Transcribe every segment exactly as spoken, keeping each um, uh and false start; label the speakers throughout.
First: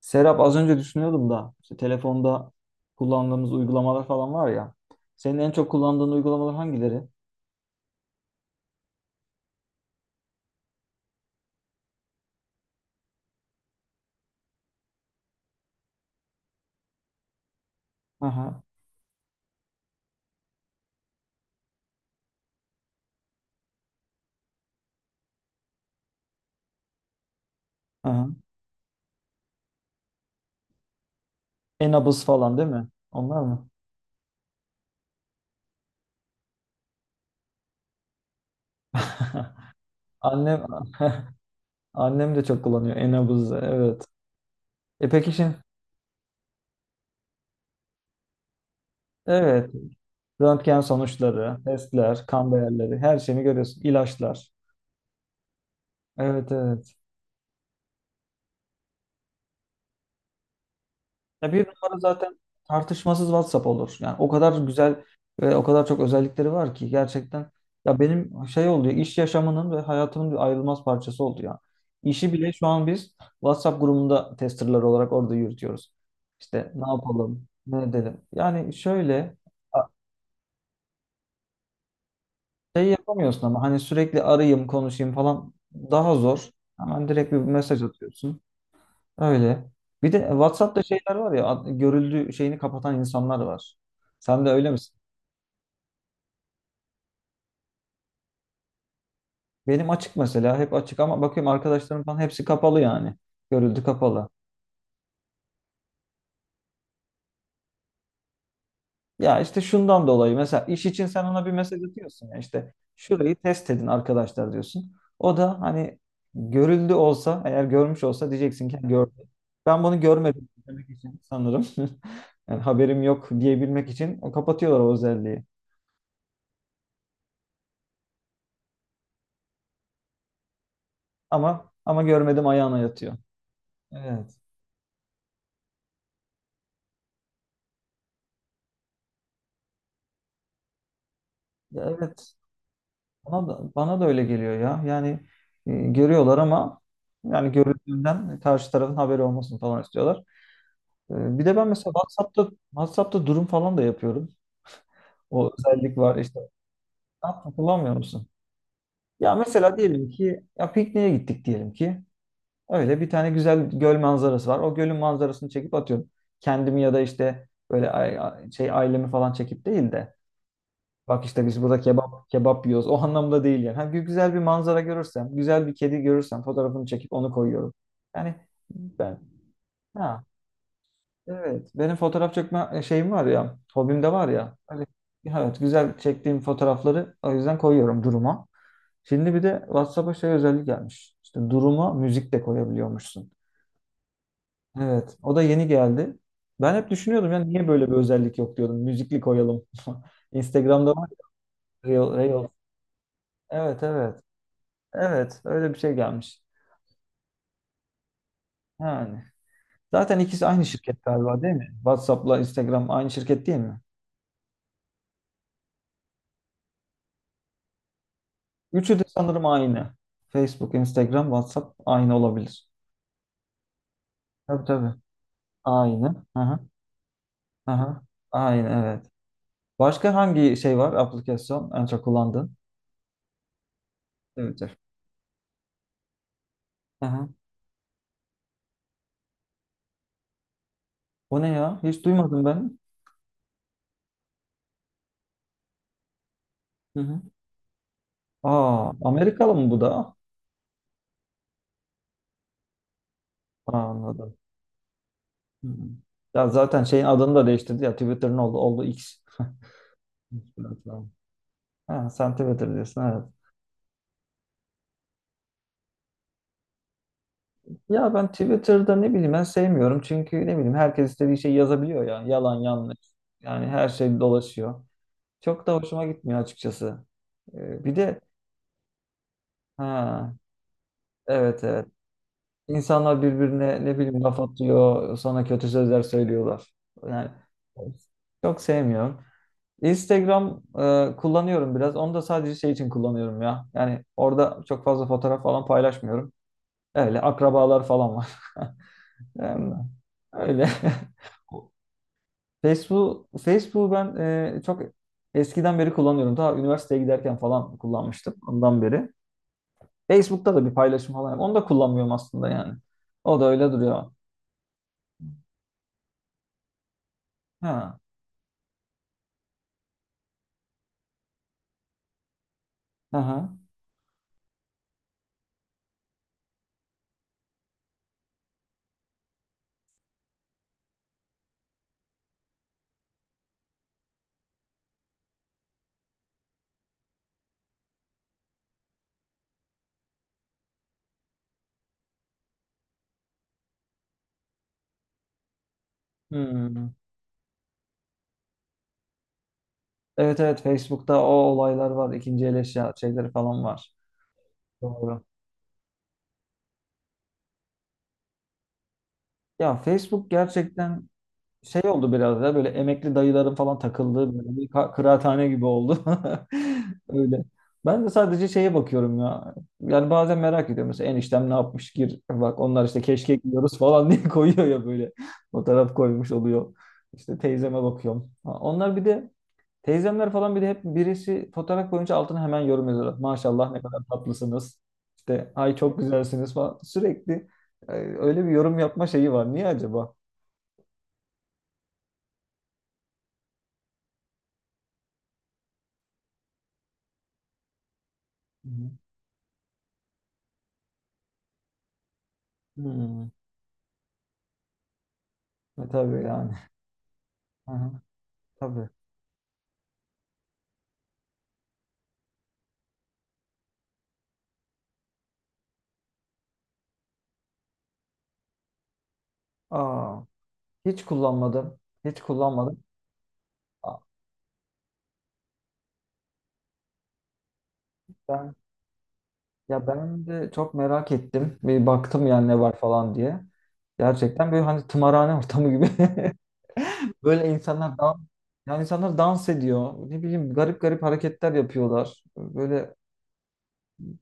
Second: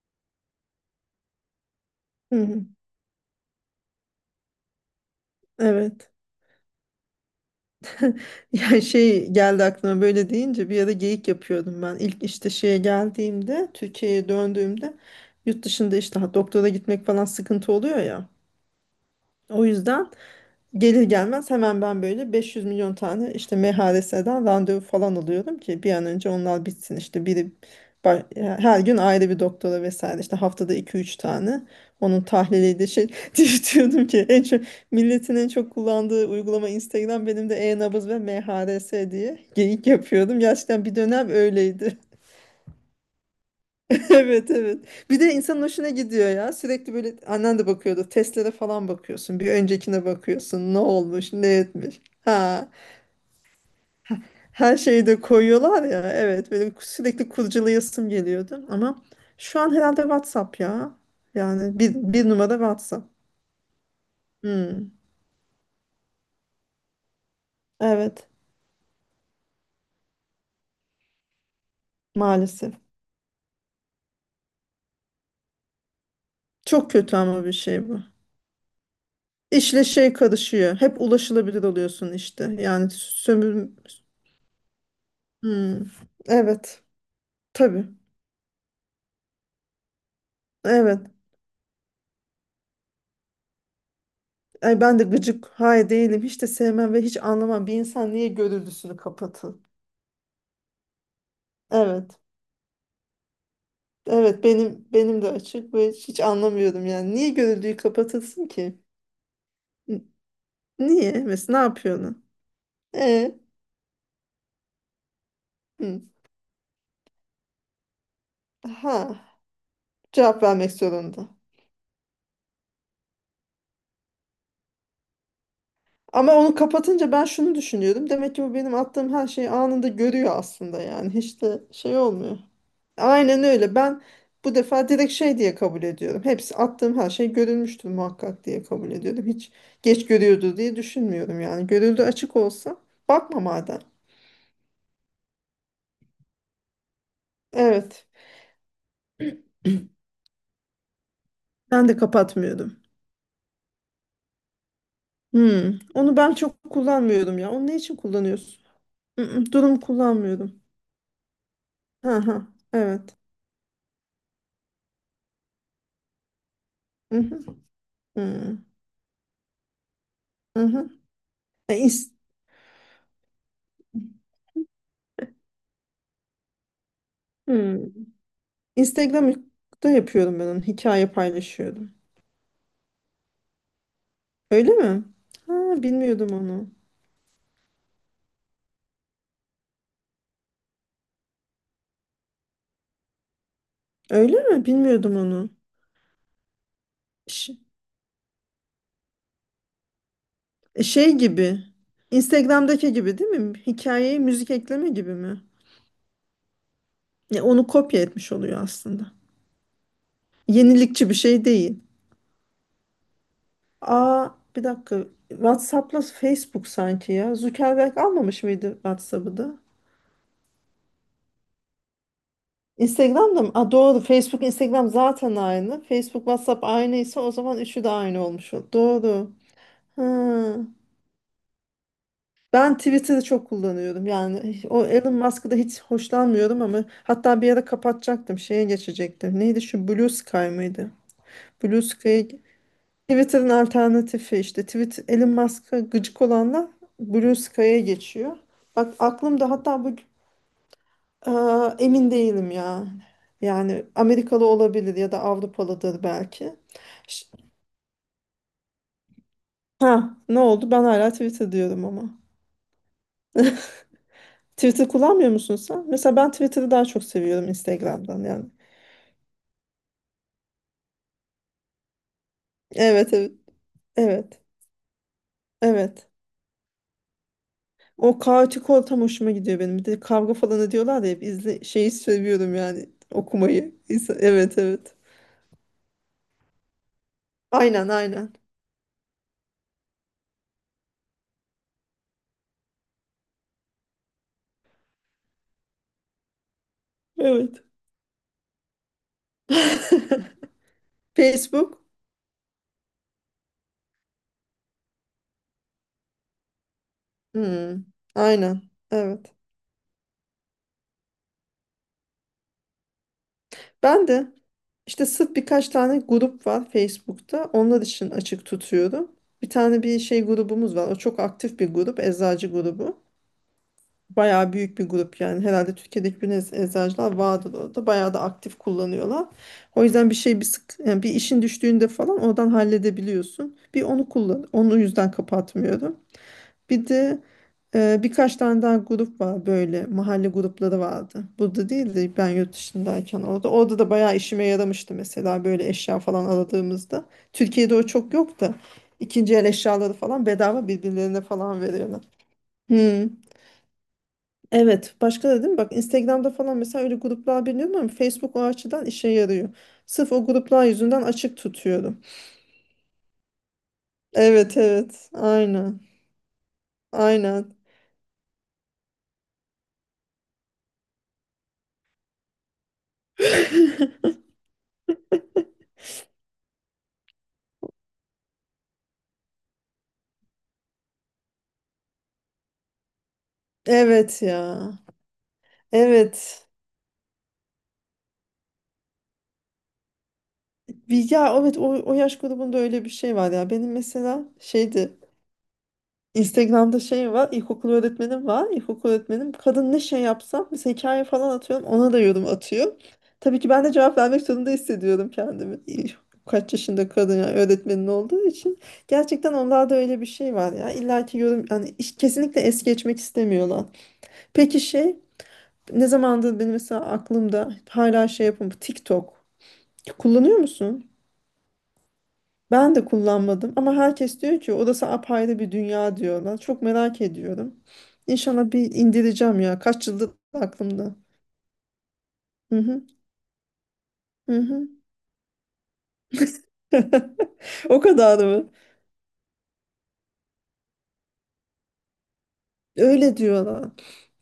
Speaker 1: Serap, az önce düşünüyordum da işte
Speaker 2: Hı
Speaker 1: telefonda
Speaker 2: hı.
Speaker 1: kullandığımız uygulamalar falan var ya. Senin en çok
Speaker 2: Evet.
Speaker 1: kullandığın uygulamalar hangileri?
Speaker 2: Yani şey geldi aklıma böyle deyince bir ara geyik yapıyordum ben. İlk işte şeye geldiğimde Türkiye'ye döndüğümde yurt dışında işte ha, doktora gitmek falan sıkıntı oluyor ya.
Speaker 1: Aha,
Speaker 2: O yüzden gelir gelmez hemen ben böyle beş yüz milyon tane işte M H R S'den randevu falan alıyorum ki bir an önce onlar bitsin. İşte biri
Speaker 1: aha.
Speaker 2: ba- her gün ayrı bir doktora vesaire işte haftada iki üç tane onun
Speaker 1: Enabuz falan değil
Speaker 2: tahliliydi
Speaker 1: mi?
Speaker 2: şey
Speaker 1: Onlar
Speaker 2: diye
Speaker 1: mı?
Speaker 2: diyordum ki en çok milletin en çok kullandığı uygulama Instagram, benim de e-nabız ve M H R S diye geyik yapıyordum.
Speaker 1: Annem
Speaker 2: Gerçekten bir dönem öyleydi.
Speaker 1: annem de çok kullanıyor Enabuz'u, evet.
Speaker 2: Evet, evet.
Speaker 1: E
Speaker 2: Bir
Speaker 1: peki
Speaker 2: de
Speaker 1: şimdi,
Speaker 2: insanın hoşuna gidiyor ya. Sürekli böyle annen de bakıyordu. Testlere falan bakıyorsun. Bir
Speaker 1: evet,
Speaker 2: öncekine bakıyorsun. Ne
Speaker 1: röntgen
Speaker 2: olmuş, ne
Speaker 1: sonuçları,
Speaker 2: etmiş.
Speaker 1: testler, kan
Speaker 2: Ha,
Speaker 1: değerleri, her şeyini görüyorsun. İlaçlar.
Speaker 2: her şeyi de koyuyorlar ya. Evet,
Speaker 1: Evet,
Speaker 2: benim
Speaker 1: evet.
Speaker 2: sürekli kurcalayasım geliyordu. Ama şu an herhalde WhatsApp ya.
Speaker 1: Ya bir
Speaker 2: Yani bir,
Speaker 1: numara
Speaker 2: bir
Speaker 1: zaten
Speaker 2: numara WhatsApp.
Speaker 1: tartışmasız WhatsApp olur. Yani o kadar
Speaker 2: Hmm.
Speaker 1: güzel ve o kadar çok özellikleri var ki gerçekten, ya
Speaker 2: Evet,
Speaker 1: benim şey oldu ya, iş yaşamının ve hayatımın bir ayrılmaz parçası oldu ya. İşi bile şu
Speaker 2: maalesef.
Speaker 1: an biz WhatsApp grubunda testerlar olarak orada yürütüyoruz. İşte ne
Speaker 2: Çok kötü ama
Speaker 1: yapalım,
Speaker 2: bir
Speaker 1: ne
Speaker 2: şey bu.
Speaker 1: edelim. Yani şöyle
Speaker 2: İşle
Speaker 1: a-
Speaker 2: şey karışıyor. Hep ulaşılabilir oluyorsun işte.
Speaker 1: şey
Speaker 2: Yani
Speaker 1: yapamıyorsun ama
Speaker 2: sömür...
Speaker 1: hani sürekli arayayım, konuşayım falan
Speaker 2: Hmm.
Speaker 1: daha zor.
Speaker 2: Evet,
Speaker 1: Hemen direkt bir mesaj
Speaker 2: tabii.
Speaker 1: atıyorsun. Öyle. Bir de WhatsApp'ta
Speaker 2: Evet.
Speaker 1: şeyler var ya, ad- görüldü şeyini kapatan insanlar var. Sen de öyle
Speaker 2: Ay ben
Speaker 1: misin?
Speaker 2: de gıcık hay değilim. Hiç de sevmem ve hiç anlamam. Bir insan niye gönüllüsünü kapatın?
Speaker 1: Benim açık mesela, hep açık ama bakıyorum arkadaşlarım falan
Speaker 2: Evet.
Speaker 1: hepsi kapalı yani. Görüldü kapalı.
Speaker 2: Evet benim benim de açık ve hiç anlamıyorum yani. Niye gönüllüyü kapatasın ki?
Speaker 1: Ya işte şundan
Speaker 2: N-
Speaker 1: dolayı mesela, iş için
Speaker 2: Niye?
Speaker 1: sen ona bir
Speaker 2: Mesela ne
Speaker 1: mesaj
Speaker 2: yapıyorlar?
Speaker 1: atıyorsun ya, işte şurayı
Speaker 2: E,
Speaker 1: test edin arkadaşlar diyorsun. O da hani
Speaker 2: hı.
Speaker 1: görüldü olsa, eğer görmüş olsa diyeceksin ki
Speaker 2: Ha,
Speaker 1: gördü. Ben bunu
Speaker 2: cevap
Speaker 1: görmedim
Speaker 2: vermek
Speaker 1: demek için
Speaker 2: zorunda.
Speaker 1: sanırım. Yani haberim yok diyebilmek için o kapatıyorlar o özelliği.
Speaker 2: Ama onu kapatınca ben şunu düşünüyorum. Demek ki bu benim attığım her şeyi anında görüyor aslında yani. Hiç de
Speaker 1: Ama
Speaker 2: şey
Speaker 1: ama
Speaker 2: olmuyor.
Speaker 1: görmedim ayağına yatıyor.
Speaker 2: Aynen öyle. Ben
Speaker 1: Evet.
Speaker 2: bu defa direkt şey diye kabul ediyorum. Hepsi attığım her şey görülmüştür muhakkak diye kabul ediyorum. Hiç geç görüyordu diye düşünmüyorum yani.
Speaker 1: Ya,
Speaker 2: Görüldü
Speaker 1: evet.
Speaker 2: açık olsa bakma
Speaker 1: Bana da,
Speaker 2: madem.
Speaker 1: bana da öyle geliyor ya. Yani e, görüyorlar ama, yani
Speaker 2: Evet.
Speaker 1: görüldüğünden karşı tarafın haberi olmasını falan istiyorlar. E, bir de ben
Speaker 2: Ben
Speaker 1: mesela
Speaker 2: de
Speaker 1: WhatsApp'ta
Speaker 2: kapatmıyorum.
Speaker 1: WhatsApp'ta durum falan da yapıyorum. O
Speaker 2: Hmm.
Speaker 1: özellik var
Speaker 2: Onu ben
Speaker 1: işte.
Speaker 2: çok
Speaker 1: Ne
Speaker 2: kullanmıyorum ya.
Speaker 1: yaptın,
Speaker 2: Onu ne
Speaker 1: kullanmıyor
Speaker 2: için
Speaker 1: musun?
Speaker 2: kullanıyorsun?
Speaker 1: Ya
Speaker 2: Mm-mm,
Speaker 1: mesela
Speaker 2: durum
Speaker 1: diyelim ki,
Speaker 2: kullanmıyorum.
Speaker 1: ya pikniğe gittik diyelim ki.
Speaker 2: Hı hı.
Speaker 1: Öyle bir
Speaker 2: Evet.
Speaker 1: tane güzel göl manzarası var. O gölün manzarasını çekip atıyorum. Kendimi ya da
Speaker 2: Hı
Speaker 1: işte
Speaker 2: hı.
Speaker 1: böyle ay- şey ailemi falan çekip değil de,
Speaker 2: Hı hı.
Speaker 1: bak işte biz
Speaker 2: E,
Speaker 1: burada
Speaker 2: ins-
Speaker 1: kebap kebap yiyoruz, o anlamda değil yani. Ha, gü- güzel bir manzara görürsem, güzel bir kedi görürsem fotoğrafını çekip onu koyuyorum.
Speaker 2: hmm.
Speaker 1: Yani ben.
Speaker 2: Instagram'da
Speaker 1: Ha,
Speaker 2: yapıyorum ben onu. Hikaye
Speaker 1: evet,
Speaker 2: paylaşıyorum.
Speaker 1: benim fotoğraf çekme e, şeyim var ya, hobim de var ya.
Speaker 2: Öyle
Speaker 1: Hani,
Speaker 2: mi?
Speaker 1: evet,
Speaker 2: Ha,
Speaker 1: güzel
Speaker 2: bilmiyordum
Speaker 1: çektiğim
Speaker 2: onu.
Speaker 1: fotoğrafları o yüzden koyuyorum duruma. Şimdi bir de WhatsApp'a şey özellik gelmiş. İşte duruma müzik de koyabiliyormuşsun.
Speaker 2: Öyle mi?
Speaker 1: Evet,
Speaker 2: Bilmiyordum
Speaker 1: o da
Speaker 2: onu.
Speaker 1: yeni geldi. Ben hep düşünüyordum, yani
Speaker 2: Ş-
Speaker 1: niye böyle bir özellik yok diyordum. Müzikli koyalım. Instagram'da var
Speaker 2: Şey gibi.
Speaker 1: ya, Reel, Reel.
Speaker 2: Instagram'daki gibi değil mi?
Speaker 1: Evet,
Speaker 2: Hikayeye
Speaker 1: evet.
Speaker 2: müzik ekleme gibi mi?
Speaker 1: Evet, öyle bir şey gelmiş.
Speaker 2: Ya onu kopya etmiş oluyor aslında.
Speaker 1: Yani. Zaten ikisi aynı şirket
Speaker 2: Yenilikçi bir
Speaker 1: galiba,
Speaker 2: şey
Speaker 1: değil mi?
Speaker 2: değil.
Speaker 1: WhatsApp'la Instagram aynı şirket değil mi?
Speaker 2: Aa, bir dakika. WhatsApp'la Facebook sanki ya. Zuckerberg almamış mıydı
Speaker 1: Üçü de
Speaker 2: WhatsApp'ı
Speaker 1: sanırım
Speaker 2: da?
Speaker 1: aynı. Facebook, Instagram, WhatsApp aynı olabilir.
Speaker 2: Instagram'da mı? Aa, doğru. Facebook,
Speaker 1: Tabii,
Speaker 2: Instagram
Speaker 1: tabii.
Speaker 2: zaten aynı. Facebook,
Speaker 1: Aynı. Aha,
Speaker 2: WhatsApp aynıysa o zaman üçü de
Speaker 1: aha.
Speaker 2: aynı olmuş. ol-
Speaker 1: Aynı, evet.
Speaker 2: Doğru. Ha.
Speaker 1: Başka hangi şey var? Aplikasyon en çok kullandığın?
Speaker 2: Ben Twitter'ı çok kullanıyorum. Yani
Speaker 1: Twitter.
Speaker 2: o Elon Musk'ı da hiç hoşlanmıyorum ama
Speaker 1: Aha.
Speaker 2: hatta bir ara kapatacaktım. Şeye geçecektim. Neydi şu Blue Sky mıydı?
Speaker 1: O ne ya?
Speaker 2: Blue
Speaker 1: Hiç
Speaker 2: Sky
Speaker 1: duymadım ben.
Speaker 2: Twitter'ın alternatifi işte. Twitter, Elon Musk'a gıcık olanlar
Speaker 1: Hı hı.
Speaker 2: Blue Sky'a geçiyor.
Speaker 1: Aa,
Speaker 2: Bak aklımda
Speaker 1: Amerikalı mı bu
Speaker 2: hatta bu...
Speaker 1: da?
Speaker 2: Aa, emin değilim ya.
Speaker 1: Aa,
Speaker 2: Yani
Speaker 1: anladım.
Speaker 2: Amerikalı olabilir ya da
Speaker 1: Hı hı.
Speaker 2: Avrupalıdır
Speaker 1: Ya
Speaker 2: belki.
Speaker 1: zaten şeyin
Speaker 2: Ş-
Speaker 1: adını da değiştirdi ya. Twitter'ın oldu, oldu X.
Speaker 2: Ha, ne oldu? Ben hala Twitter diyorum
Speaker 1: Ha,
Speaker 2: ama.
Speaker 1: sen Twitter diyorsun, evet.
Speaker 2: Twitter kullanmıyor musun sen? Mesela ben Twitter'ı daha çok seviyorum
Speaker 1: Ya
Speaker 2: Instagram'dan.
Speaker 1: ben
Speaker 2: Yani
Speaker 1: Twitter'da ne bileyim, ben sevmiyorum. Çünkü ne bileyim, herkes istediği şeyi yazabiliyor yani. Yalan yanlış.
Speaker 2: evet, evet.
Speaker 1: Yani her şey
Speaker 2: Evet.
Speaker 1: dolaşıyor. Çok da hoşuma
Speaker 2: Evet.
Speaker 1: gitmiyor açıkçası. Ee, bir
Speaker 2: O
Speaker 1: de.
Speaker 2: kaotik ortam hoşuma gidiyor benim. Bir de
Speaker 1: Ha,
Speaker 2: kavga falan ediyorlar da hep
Speaker 1: evet,
Speaker 2: izle
Speaker 1: evet.
Speaker 2: şeyi seviyorum yani
Speaker 1: İnsanlar
Speaker 2: okumayı.
Speaker 1: birbirine ne
Speaker 2: İnsan-
Speaker 1: bileyim laf
Speaker 2: Evet, evet.
Speaker 1: atıyor. Sonra kötü sözler söylüyorlar. Yani
Speaker 2: Aynen, aynen.
Speaker 1: çok sevmiyorum. Instagram e, kullanıyorum biraz. Onu da sadece şey için kullanıyorum ya. Yani orada çok fazla fotoğraf falan paylaşmıyorum. Öyle
Speaker 2: Evet.
Speaker 1: akrabalar falan var. Yani öyle.
Speaker 2: Facebook.
Speaker 1: Facebook, Facebook'u ben e, çok eskiden beri kullanıyorum. Daha üniversiteye giderken falan
Speaker 2: Hmm,
Speaker 1: kullanmıştım,
Speaker 2: aynen.
Speaker 1: ondan beri.
Speaker 2: Evet.
Speaker 1: Facebook'ta da bir paylaşım falan yap- onu da kullanmıyorum aslında yani. O da öyle
Speaker 2: Ben
Speaker 1: duruyor.
Speaker 2: de işte sırf birkaç tane grup var Facebook'ta. Onlar
Speaker 1: Ha.
Speaker 2: için açık tutuyorum. Bir tane bir şey grubumuz var. O çok aktif bir grup. Eczacı grubu.
Speaker 1: Aha.
Speaker 2: Bayağı büyük bir grup yani. Herhalde Türkiye'de hiçbir nez- eczacılar vardır orada. Bayağı da aktif kullanıyorlar. O yüzden bir şey bir sık yani bir işin düştüğünde falan oradan halledebiliyorsun. Bir onu kullan. Onu yüzden kapatmıyorum. Bir de e, birkaç tane daha grup var, böyle mahalle grupları vardı. Burada değil de ben yurt dışındayken orada. Orada da bayağı işime yaramıştı mesela böyle eşya falan
Speaker 1: Hmm.
Speaker 2: aradığımızda. Türkiye'de o çok yok da ikinci el eşyaları falan
Speaker 1: Evet, evet,
Speaker 2: bedava birbirlerine
Speaker 1: Facebook'ta o
Speaker 2: falan
Speaker 1: olaylar
Speaker 2: veriyorlar.
Speaker 1: var. İkinci el eşya
Speaker 2: Hmm.
Speaker 1: şeyleri falan var.
Speaker 2: Evet,
Speaker 1: Doğru.
Speaker 2: başka da değil mi? Bak Instagram'da falan mesela öyle gruplar biliyorum ama Facebook o açıdan işe yarıyor.
Speaker 1: Ya
Speaker 2: Sırf o
Speaker 1: Facebook
Speaker 2: gruplar yüzünden
Speaker 1: gerçekten
Speaker 2: açık
Speaker 1: şey
Speaker 2: tutuyorum.
Speaker 1: oldu biraz da, böyle emekli dayıların falan takıldığı böyle
Speaker 2: Evet,
Speaker 1: bir ka-
Speaker 2: evet.
Speaker 1: kıraathane gibi
Speaker 2: Aynen.
Speaker 1: oldu. Öyle.
Speaker 2: Aynen.
Speaker 1: Ben de sadece şeye bakıyorum ya. Yani bazen merak ediyorum. Mesela eniştem ne yapmış, gir bak, onlar işte keşke gidiyoruz falan diye koyuyor ya böyle. Fotoğraf koymuş oluyor. İşte teyzeme bakıyorum. Ha, onlar bir de, teyzemler falan bir de hep birisi fotoğraf koyunca altına hemen yorum yazıyorlar. Maşallah ne kadar
Speaker 2: Evet ya.
Speaker 1: tatlısınız. İşte ay çok
Speaker 2: Evet.
Speaker 1: güzelsiniz falan. Sürekli e, öyle bir yorum yapma şeyi var. Niye acaba?
Speaker 2: Bir- Ya evet, o, o yaş grubunda öyle bir şey var ya. Benim mesela şeydi, Instagram'da şey var, ilkokul öğretmenim var.
Speaker 1: Hı
Speaker 2: İlkokul
Speaker 1: hı.
Speaker 2: öğretmenim kadın, ne şey yapsam, mesela hikaye falan atıyorum, ona da yorum atıyor.
Speaker 1: Hmm.
Speaker 2: Tabii ki ben de cevap vermek zorunda hissediyorum kendimi.
Speaker 1: E,
Speaker 2: İyi,
Speaker 1: tabii
Speaker 2: kaç
Speaker 1: yani.
Speaker 2: yaşında kadın yani,
Speaker 1: Hı
Speaker 2: öğretmenin
Speaker 1: hı,
Speaker 2: olduğu için.
Speaker 1: tabii.
Speaker 2: Gerçekten onlarda öyle bir şey var ya. İlla ki yorum, yani iş- kesinlikle es geçmek istemiyorlar. Peki şey, ne zamandır benim mesela aklımda hala şey yapım, TikTok.
Speaker 1: Aa,
Speaker 2: Kullanıyor musun?
Speaker 1: hiç kullanmadım. Hiç
Speaker 2: Ben
Speaker 1: kullanmadım.
Speaker 2: de kullanmadım ama
Speaker 1: Aa,
Speaker 2: herkes diyor ki odası apayrı bir dünya diyorlar. Çok merak ediyorum. İnşallah
Speaker 1: ben
Speaker 2: bir indireceğim ya.
Speaker 1: ya
Speaker 2: Kaç yıldır
Speaker 1: ben de çok
Speaker 2: aklımda.
Speaker 1: merak ettim. Bir baktım yani
Speaker 2: Hı
Speaker 1: ne var
Speaker 2: hı,
Speaker 1: falan diye.
Speaker 2: hı
Speaker 1: Gerçekten böyle
Speaker 2: hı.
Speaker 1: hani tımarhane ortamı gibi. Böyle
Speaker 2: O
Speaker 1: insanlar dans,
Speaker 2: kadar mı?
Speaker 1: yani insanlar dans ediyor. Ne bileyim garip garip hareketler yapıyorlar. Böyle
Speaker 2: Öyle diyorlar.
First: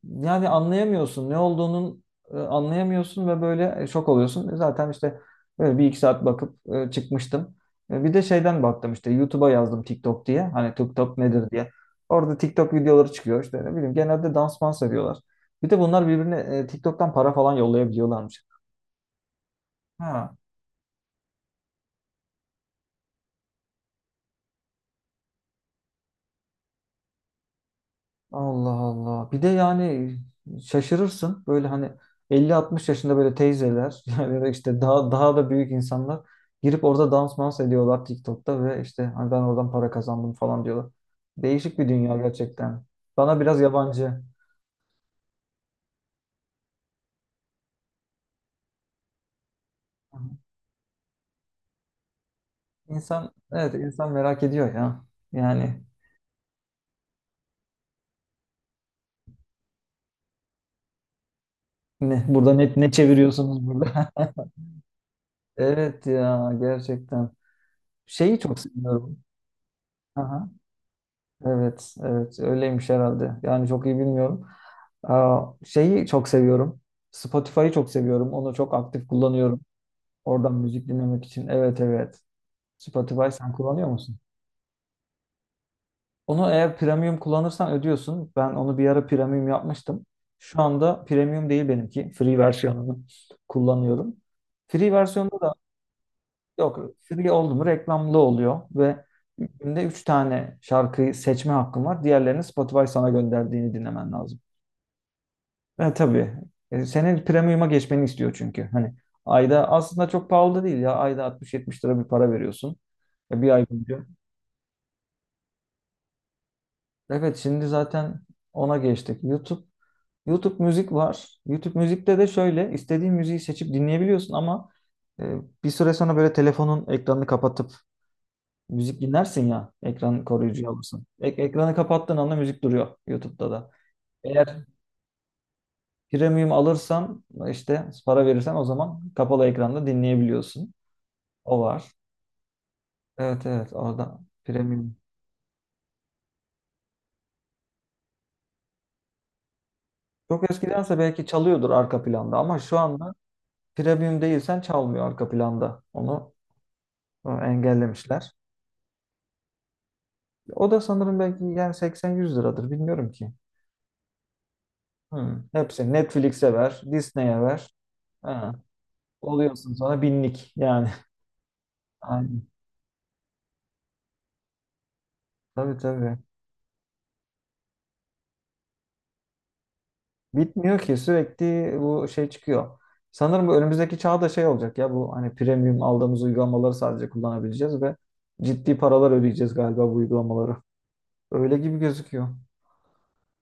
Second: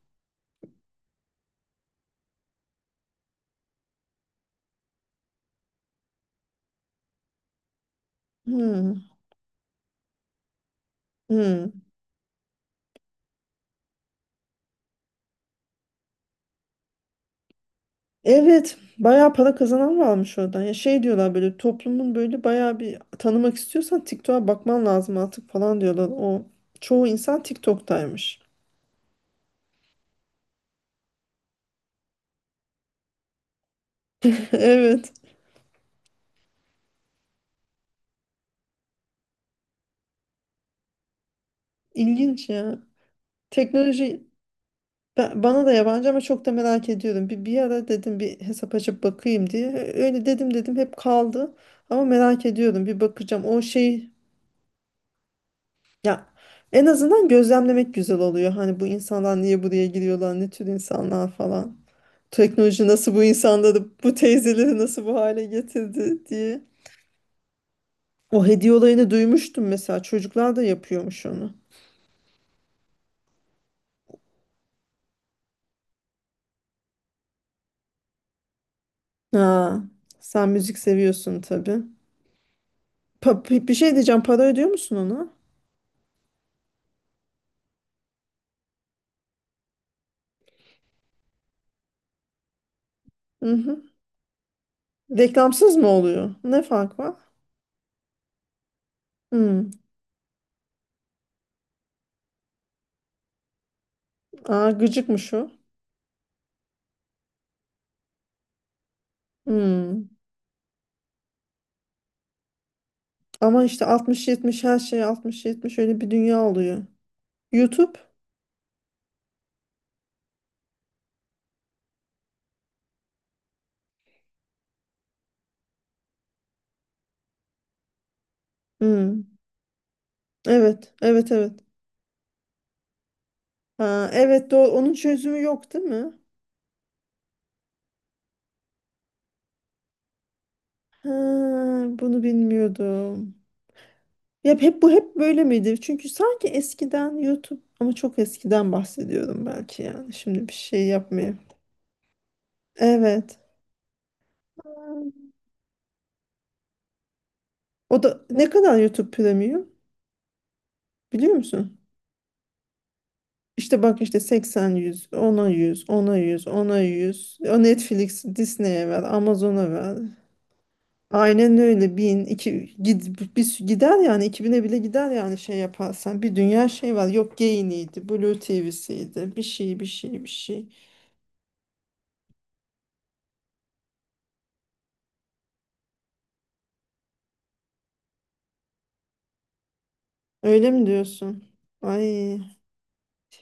Speaker 1: yani anlayamıyorsun ne olduğunun, e, anlayamıyorsun ve böyle e, şok oluyorsun. E, Zaten işte böyle bir iki saat bakıp e, çıkmıştım. E, bir de şeyden baktım,
Speaker 2: Hı,
Speaker 1: işte YouTube'a yazdım TikTok diye. Hani TikTok nedir diye.
Speaker 2: hı.
Speaker 1: Orada TikTok videoları çıkıyor, işte ne bileyim genelde dans mans ediyorlar. Bir de bunlar birbirine e, TikTok'tan para falan yollayabiliyorlarmış.
Speaker 2: Evet, bayağı para kazanan
Speaker 1: Ha.
Speaker 2: varmış oradan. Ya şey diyorlar, böyle toplumun böyle bayağı bir tanımak istiyorsan TikTok'a bakman lazım artık falan diyorlar. O çoğu insan TikTok'taymış.
Speaker 1: Allah Allah. Bir de yani şaşırırsın. Böyle hani elli altmış yaşında böyle teyzeler yani, ya da işte daha
Speaker 2: Evet,
Speaker 1: daha da büyük insanlar girip orada dans mans ediyorlar TikTok'ta ve işte hani ben oradan para kazandım falan diyorlar. Değişik bir dünya
Speaker 2: ilginç ya.
Speaker 1: gerçekten. Bana biraz yabancı.
Speaker 2: Teknoloji... Ben, bana da yabancı ama çok da merak ediyorum. Bir, bir ara dedim bir hesap açıp bakayım diye. Öyle dedim dedim hep kaldı. Ama merak ediyorum, bir
Speaker 1: İnsan
Speaker 2: bakacağım. O
Speaker 1: evet
Speaker 2: şey
Speaker 1: insan merak ediyor ya. Yani
Speaker 2: ya, en azından gözlemlemek güzel oluyor. Hani bu insanlar niye buraya giriyorlar, ne tür insanlar falan.
Speaker 1: ne burada, ne,
Speaker 2: Teknoloji
Speaker 1: ne
Speaker 2: nasıl bu
Speaker 1: çeviriyorsunuz
Speaker 2: insanları,
Speaker 1: burada?
Speaker 2: bu teyzeleri nasıl bu hale
Speaker 1: Evet
Speaker 2: getirdi
Speaker 1: ya,
Speaker 2: diye.
Speaker 1: gerçekten. Şeyi
Speaker 2: O
Speaker 1: çok
Speaker 2: hediye olayını
Speaker 1: seviyorum.
Speaker 2: duymuştum mesela.
Speaker 1: Aha.
Speaker 2: Çocuklar da yapıyormuş onu.
Speaker 1: Evet, evet, öyleymiş herhalde. Yani çok iyi bilmiyorum. Aa, şeyi çok seviyorum. Spotify'ı çok seviyorum. Onu çok aktif kullanıyorum.
Speaker 2: Ha, sen
Speaker 1: Oradan
Speaker 2: müzik
Speaker 1: müzik dinlemek
Speaker 2: seviyorsun
Speaker 1: için.
Speaker 2: tabii.
Speaker 1: Evet, evet. Spotify
Speaker 2: Pa-
Speaker 1: sen
Speaker 2: bir bir
Speaker 1: kullanıyor
Speaker 2: şey
Speaker 1: musun?
Speaker 2: diyeceğim. Para ödüyor musun ona?
Speaker 1: Onu eğer premium kullanırsan ödüyorsun. Ben onu bir ara premium yapmıştım. Şu anda premium değil benimki. Free versiyonunu
Speaker 2: Hı.
Speaker 1: kullanıyorum. Free versiyonda da
Speaker 2: Reklamsız mı oluyor? Ne
Speaker 1: yok.
Speaker 2: fark var?
Speaker 1: Free oldu mu reklamlı oluyor ve
Speaker 2: Hmm.
Speaker 1: günde üç tane şarkıyı seçme hakkım var. Diğerlerini Spotify sana gönderdiğini dinlemen lazım.
Speaker 2: Aa, gıcıkmış o.
Speaker 1: Ha, tabii. E, senin premium'a geçmeni istiyor çünkü. Hani ayda aslında
Speaker 2: Hmm.
Speaker 1: çok pahalı da değil ya. Ayda altmış yetmiş lira bir para veriyorsun. E, bir
Speaker 2: Ama
Speaker 1: ay
Speaker 2: işte
Speaker 1: boyunca.
Speaker 2: altmış yetmişe, her şey altmış yetmiş, öyle bir dünya oluyor.
Speaker 1: Evet, şimdi
Speaker 2: YouTube?
Speaker 1: zaten ona geçtik. YouTube YouTube müzik var. YouTube müzikte de şöyle istediğin müziği seçip dinleyebiliyorsun ama e, bir süre sonra böyle telefonun ekranını kapatıp müzik
Speaker 2: Hmm.
Speaker 1: dinlersin ya. Ekran koruyucu
Speaker 2: Evet,
Speaker 1: alırsın.
Speaker 2: evet,
Speaker 1: Ek-
Speaker 2: evet.
Speaker 1: ekranı kapattığın anda müzik duruyor YouTube'da da.
Speaker 2: Ha, evet,
Speaker 1: Eğer
Speaker 2: doğru. Onun çözümü yok değil mi?
Speaker 1: premium alırsan, işte para verirsen, o zaman kapalı ekranda dinleyebiliyorsun.
Speaker 2: Ha,
Speaker 1: O var.
Speaker 2: bunu bilmiyordum.
Speaker 1: Evet, evet, orada
Speaker 2: Ya hep bu
Speaker 1: premium.
Speaker 2: hep böyle miydi? Çünkü sanki eskiden YouTube, ama çok eskiden bahsediyorum belki yani. Şimdi
Speaker 1: Çok
Speaker 2: bir şey
Speaker 1: eskidense belki
Speaker 2: yapmayayım.
Speaker 1: çalıyordur arka planda ama şu anda
Speaker 2: Evet.
Speaker 1: premium değilsen çalmıyor arka planda. Onu e,
Speaker 2: O da
Speaker 1: engellemişler.
Speaker 2: ne kadar YouTube Premium?
Speaker 1: O da sanırım
Speaker 2: Biliyor
Speaker 1: belki yani
Speaker 2: musun?
Speaker 1: seksen yüz liradır, bilmiyorum ki.
Speaker 2: İşte bak işte seksen yüz,
Speaker 1: Hmm.
Speaker 2: ona
Speaker 1: Hepsi
Speaker 2: yüz, ona yüz,
Speaker 1: Netflix'e ver,
Speaker 2: ona yüz.
Speaker 1: Disney'e
Speaker 2: O
Speaker 1: ver.
Speaker 2: Netflix,
Speaker 1: Ha.
Speaker 2: Disney'e ver, Amazon'a
Speaker 1: Oluyorsun
Speaker 2: ver.
Speaker 1: sonra binlik yani.
Speaker 2: Aynen öyle, bin
Speaker 1: Aynen.
Speaker 2: iki gid, bir, gider yani, iki bine bile gider yani şey
Speaker 1: Tabii, tabii.
Speaker 2: yaparsan. Bir dünya şey var. Yok Gain'iydi, Blue T V'siydi. Bir şey, bir şey, bir şey.
Speaker 1: Bitmiyor ki, sürekli bu şey çıkıyor. Sanırım bu önümüzdeki çağda şey olacak ya, bu hani premium aldığımız uygulamaları sadece kullanabileceğiz ve ciddi paralar ödeyeceğiz galiba bu uygulamaları.
Speaker 2: Öyle mi diyorsun?
Speaker 1: Öyle gibi gözüküyor.
Speaker 2: Ay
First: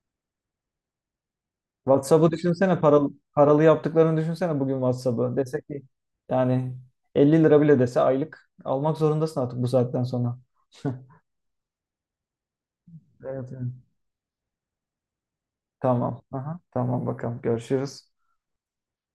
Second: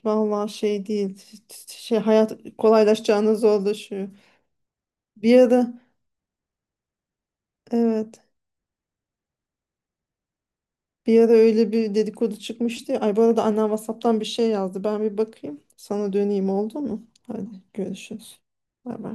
Speaker 2: vallahi şey değil. Şey,
Speaker 1: WhatsApp'ı
Speaker 2: hayat
Speaker 1: düşünsene, paralı,
Speaker 2: kolaylaşacağına
Speaker 1: paralı
Speaker 2: zorlaşıyor.
Speaker 1: yaptıklarını düşünsene bugün WhatsApp'ı.
Speaker 2: Bir
Speaker 1: Dese
Speaker 2: ara
Speaker 1: ki yani elli lira bile dese
Speaker 2: evet.
Speaker 1: aylık almak zorundasın artık bu saatten sonra.
Speaker 2: Bir ara öyle bir dedikodu çıkmıştı ya. Ay bu arada
Speaker 1: Evet,
Speaker 2: annem
Speaker 1: evet.
Speaker 2: WhatsApp'tan bir şey yazdı. Ben bir bakayım. Sana
Speaker 1: Tamam.
Speaker 2: döneyim
Speaker 1: Aha,
Speaker 2: oldu
Speaker 1: tamam
Speaker 2: mu?
Speaker 1: bakalım.
Speaker 2: Hadi
Speaker 1: Görüşürüz.
Speaker 2: görüşürüz. Bay bay.